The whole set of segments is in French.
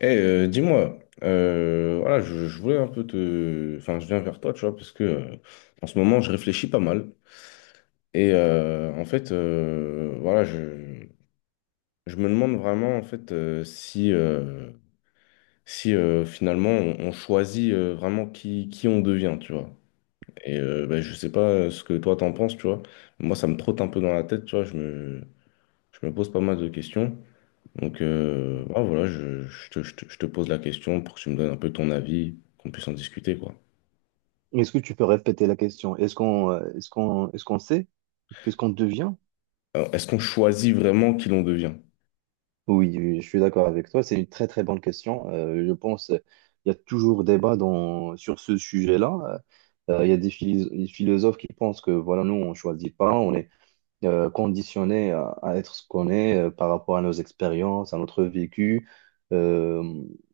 Dis-moi, voilà, je voulais un peu te... Enfin, je viens vers toi, tu vois, parce que en ce moment, je réfléchis pas mal. Et en fait, voilà, je me demande vraiment, en fait, si, si finalement, on choisit vraiment qui on devient, tu vois. Et ben, je sais pas ce que toi, t'en penses, tu vois. Moi, ça me trotte un peu dans la tête, tu vois. Je me pose pas mal de questions. Donc, voilà, je te pose la question pour que tu me donnes un peu ton avis, qu'on puisse en discuter, quoi. Est-ce que tu peux répéter la question? Est-ce qu'on sait qu'est-ce qu'on devient? Alors, est-ce qu'on choisit vraiment qui l'on devient? Oui, oui, je suis d'accord avec toi. C'est une très très bonne question. Je pense il y a toujours débat dans sur ce sujet-là. Il y a des philosophes qui pensent que voilà, nous on choisit pas, on est conditionné à être ce qu'on est par rapport à nos expériences, à notre vécu. Euh,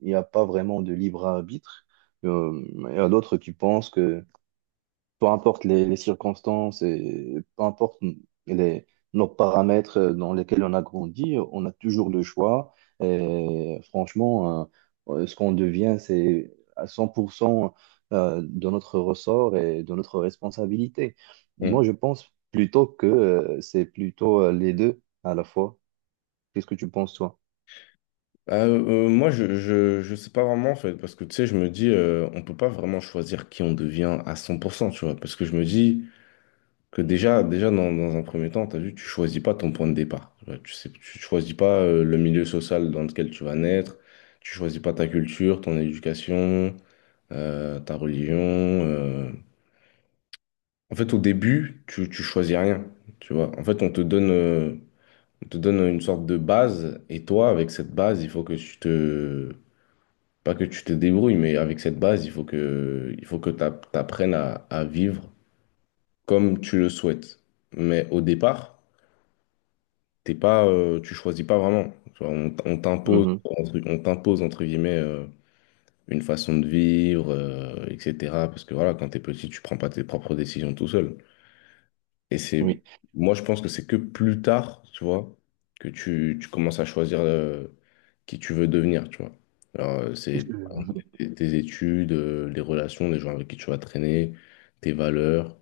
il n'y a pas vraiment de libre arbitre. Euh, il y a d'autres qui pensent que peu importe les circonstances et peu importe les, nos paramètres dans lesquels on a grandi, on a toujours le choix. Et franchement, ce qu'on devient, c'est à 100% de notre ressort et de notre responsabilité. Hmm. Moi, je pense plutôt que c'est plutôt les deux à la fois. Qu'est-ce que tu penses, toi? Moi, je sais pas vraiment, en fait, parce que, tu sais, je me dis, on peut pas vraiment choisir qui on devient à 100%, tu vois, parce que je me dis que dans un premier temps, t'as vu, tu choisis pas ton point de départ, tu vois, tu sais, tu choisis pas le milieu social dans lequel tu vas naître, tu choisis pas ta culture, ton éducation, ta religion, en fait, au début, tu choisis rien, tu vois. En fait, on te donne une sorte de base, et toi, avec cette base, il faut que pas que tu te débrouilles, mais avec cette base, il faut que t'apprennes à vivre comme tu le souhaites. Mais au départ, t'es pas, tu choisis pas vraiment. Tu vois, Mhm. On t'impose entre guillemets une façon de vivre, etc. Parce que voilà, quand t'es petit, tu prends pas tes propres décisions tout seul. Et c'est, Oui, moi, je pense que c'est que plus tard, tu vois, que tu commences à choisir qui tu veux devenir, tu vois. Alors, c'est je, tes études, les relations, les gens avec qui tu vas traîner, tes valeurs,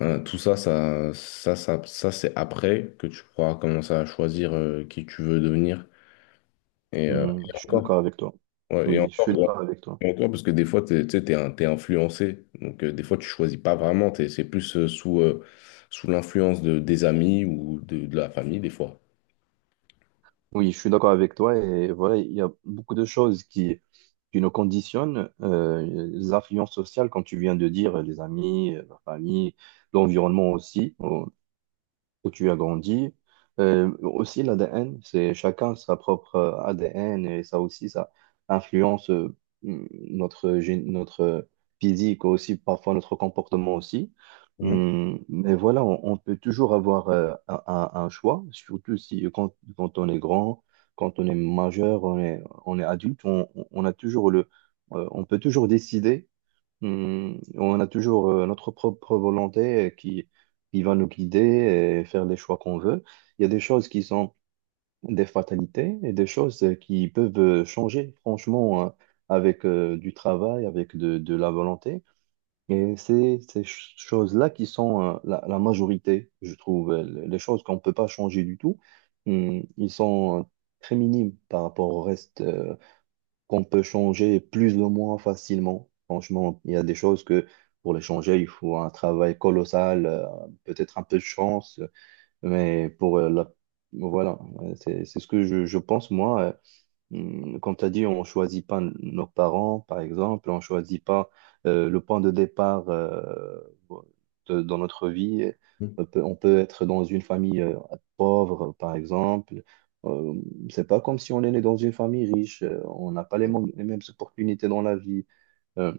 hein, tout ça, c'est après que tu pourras commencer à choisir qui tu veux devenir. Mhm. Et Je suis encore, d'accord avec toi. ouais, et Oui, je encore, suis d'accord avec toi. d'accord, parce que des fois, tu sais, t'es influencé. Donc, des fois, tu choisis pas vraiment. C'est plus sous l'influence des amis ou de la famille, des fois. Oui, je suis d'accord avec toi et voilà, il y a beaucoup de choses qui nous conditionnent, les influences sociales, comme tu viens de dire, les amis, la famille, l'environnement aussi où tu as grandi. Aussi, l'ADN, c'est chacun sa propre ADN et ça aussi, ça influence mm, notre, notre physique aussi, parfois notre comportement aussi. Mhm. Mm, mais voilà, on peut toujours avoir un, un choix, surtout si quand, quand on est grand, quand on est majeur, on est adulte, on a toujours le, on peut toujours décider. Hmm, on a toujours notre propre volonté qui va nous guider et faire les choix qu'on veut. Il y a des choses qui sont des fatalités et des choses qui peuvent changer, franchement, avec du travail, avec de la volonté. Et c'est ces choses-là qui sont la majorité, je trouve. Les choses qu'on ne peut pas changer du tout, hmm, ils sont très minimes par rapport au reste, qu'on peut changer plus ou moins facilement. Franchement, il y a des choses que pour les changer, il faut un travail colossal, peut-être un peu de chance, mais pour la... Voilà, ouais, c'est ce que je pense, moi. Comme tu as dit, on choisit pas nos parents, par exemple, on choisit pas le point de départ dans notre vie. Mhm. On peut être dans une famille pauvre, par exemple. Euh, c'est pas comme si on est né dans une famille riche. On n'a pas les mêmes opportunités dans la vie. Euh,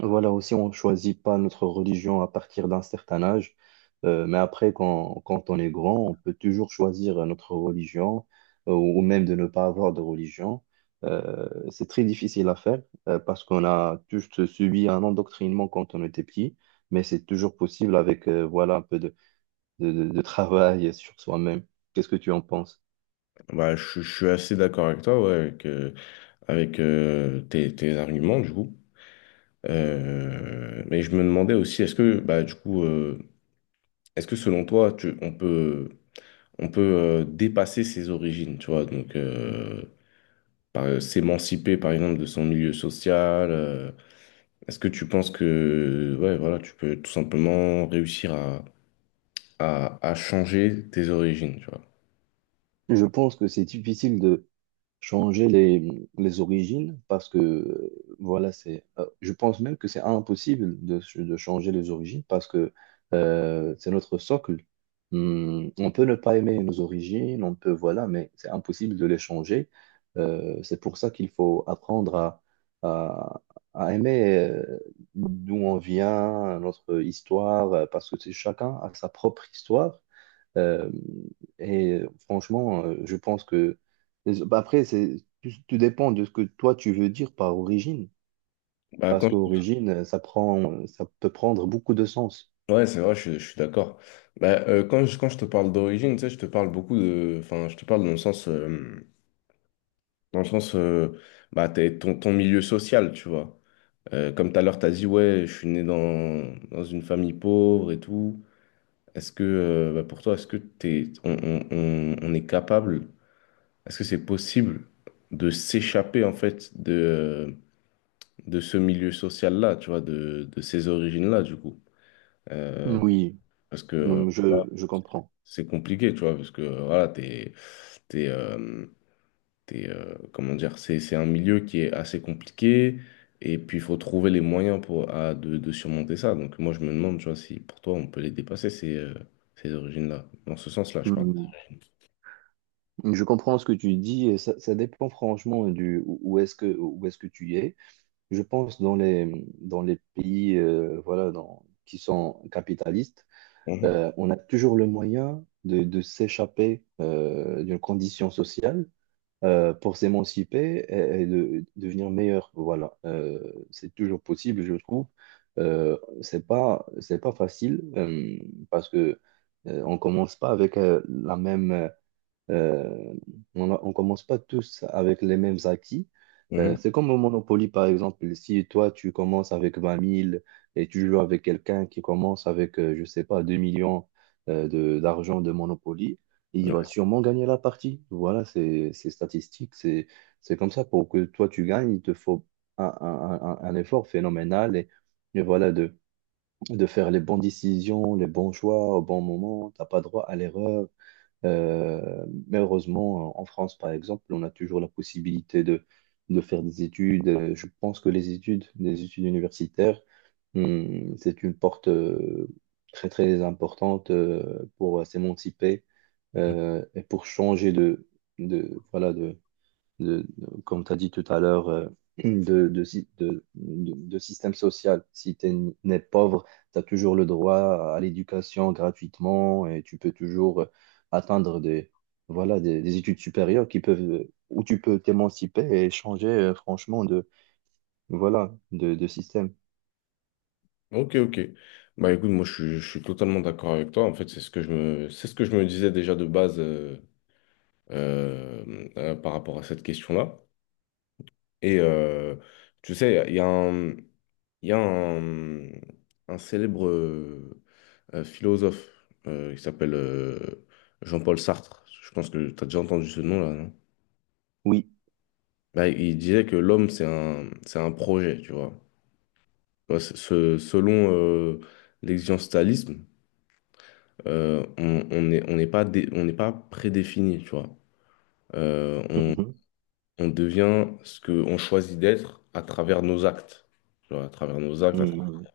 voilà, aussi, on ne choisit pas notre religion à partir d'un certain âge. Mais après, quand, quand on est grand, on peut toujours choisir notre religion, ou même de ne pas avoir de religion. C'est très difficile à faire, parce qu'on a tous subi un endoctrinement quand on était petit, mais c'est toujours possible avec, voilà, un peu de travail sur soi-même. Qu'est-ce que tu en penses? Bah, je suis assez d'accord avec toi, ouais, avec, tes arguments, du coup. Mais je me demandais aussi, est-ce que, bah, du coup, est-ce que selon toi, on peut. On peut dépasser ses origines, tu vois. Donc, s'émanciper, par exemple, de son milieu social. Est-ce que tu penses que, ouais, voilà, tu peux tout simplement réussir à changer tes origines, tu vois. Je pense que c'est difficile de changer les origines parce que voilà, c'est, je pense même que c'est impossible de changer les origines parce que c'est notre socle. Hmm, on peut ne pas aimer nos origines, on peut, voilà, mais c'est impossible de les changer. C'est pour ça qu'il faut apprendre à, à aimer d'où on vient, notre histoire, parce que c'est- chacun a sa propre histoire. Euh, et franchement, je pense que... Bah, après, c'est... Tout, tout dépend de ce que toi, tu veux dire par origine. Bah, Parce quand... qu'origine, ça peut prendre beaucoup de sens. Ouais, c'est vrai, je suis d'accord. Bah, quand je te parle d'origine, tu sais, je te parle beaucoup de... Enfin, je te parle dans le sens... bah, ton milieu social, tu vois. Comme tout à l'heure, t'as dit, ouais, je suis né dans une famille pauvre et tout. Est-ce que bah, pour toi, est-ce que t'es, on est capable, est-ce que c'est possible de s'échapper en fait de ce milieu social-là, tu vois, de ces origines-là, du coup? Euh, Mm. Oui, parce que mm, je comprends. c'est compliqué, tu vois, parce que voilà, t'es, euh, t'es, comment dire, c'est un milieu qui est assez compliqué, et puis il faut trouver les moyens pour, de surmonter ça. Donc moi, je me demande, tu vois, si pour toi, on peut les dépasser, ces origines-là, dans ce sens-là, je parle. Mm, je comprends ce que tu dis. Et ça dépend franchement du où est-ce que tu es. Je pense dans dans les pays voilà, dans, qui sont capitalistes, Mhm, on a toujours le moyen de s'échapper d'une condition sociale pour s'émanciper et de, devenir meilleur. Voilà. C'est toujours possible, je trouve. Euh, c'est pas, c'est pas facile parce que on commence pas avec la même. Euh, on ne commence pas tous avec les mêmes acquis. Mhm. C'est comme au Monopoly, par exemple. Si toi, tu commences avec 20 000 et tu joues avec quelqu'un qui commence avec, je sais pas, 2 millions d'argent de Monopoly, il va sûrement gagner la partie. Voilà, c'est statistique. C'est comme ça. Pour que toi, tu gagnes, il te faut un, un effort phénoménal et voilà, de faire les bonnes décisions, les bons choix au bon moment. T'as pas droit à l'erreur. Mais heureusement, en France, par exemple, on a toujours la possibilité de faire des études. Je pense que les études universitaires, c'est une porte très, très importante pour s'émanciper et pour changer voilà, comme tu as dit tout à l'heure, de, sy- de système social. Si tu n'es pauvre, tu as toujours le droit à l'éducation gratuitement et tu peux toujours atteindre des, voilà, des études supérieures qui peuvent, où tu peux t'émanciper et changer franchement de, voilà, de système. Ok, ok. Bah écoute, je suis totalement d'accord avec toi. En fait, c'est ce que je me disais déjà de base par rapport à cette question-là. Et tu sais, il y a un, il y a un célèbre philosophe qui s'appelle Jean-Paul Sartre. Je pense que tu as déjà entendu ce nom-là, non? Oui. Bah, il disait que l'homme, c'est un projet, tu vois. Ouais, selon l'existentialisme, on n'est pas, on n'est pas prédéfini, tu vois. Euh, on, Mhm. on devient ce qu'on choisit d'être à travers nos actes, tu vois, à travers nos actes, à travers Mhm.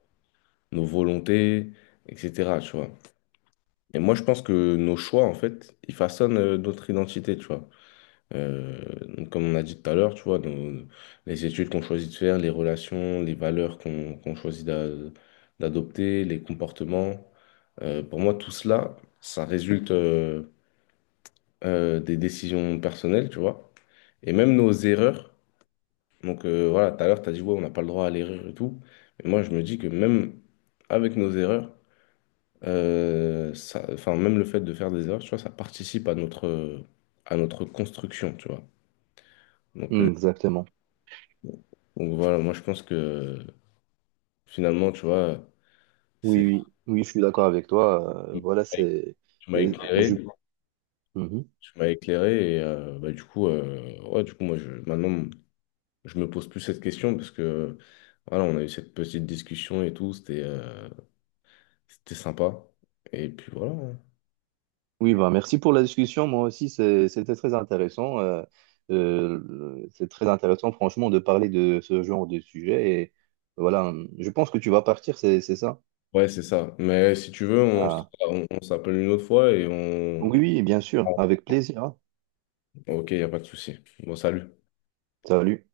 nos volontés, etc., tu vois. Et moi, je pense que nos choix, en fait, ils façonnent notre identité, tu vois. Euh, donc, comme on a dit tout à l'heure, tu vois, nos- les études qu'on choisit de faire, les relations, les valeurs qu'on choisit d'adopter, les comportements, pour moi, tout cela, ça résulte... des décisions personnelles, tu vois, et même nos erreurs. Donc voilà, tout à l'heure, tu as dit, ouais, on n'a pas le droit à l'erreur et tout. Mais moi, je me dis que même avec nos erreurs, ça, enfin, même le fait de faire des erreurs, tu vois, ça participe à notre construction, tu vois. Donc, euh, Mhm. Exactement. donc voilà, moi, je pense que finalement, tu vois, c'est, Oui, oui, oui, je suis d'accord avec toi. Voilà, c'est. tu m'as Et éclairé, je... Mhm. tu m'as éclairé, et bah, du coup, moi, maintenant, je me pose plus cette question parce que voilà, on a eu cette petite discussion et tout, c'était c'était sympa. Et puis voilà, hein. Oui, bah, merci pour la discussion. Moi aussi, c'était très intéressant. C'est très intéressant, franchement, de parler de ce genre de sujet. Et voilà, je pense que tu vas partir, c'est ça? Ouais, c'est ça. Mais si tu veux, Ah, on s'appelle une autre fois et on... oui, oui, bien sûr, avec plaisir. Hein. Ok, il n'y a pas de souci. Bon, salut. Salut.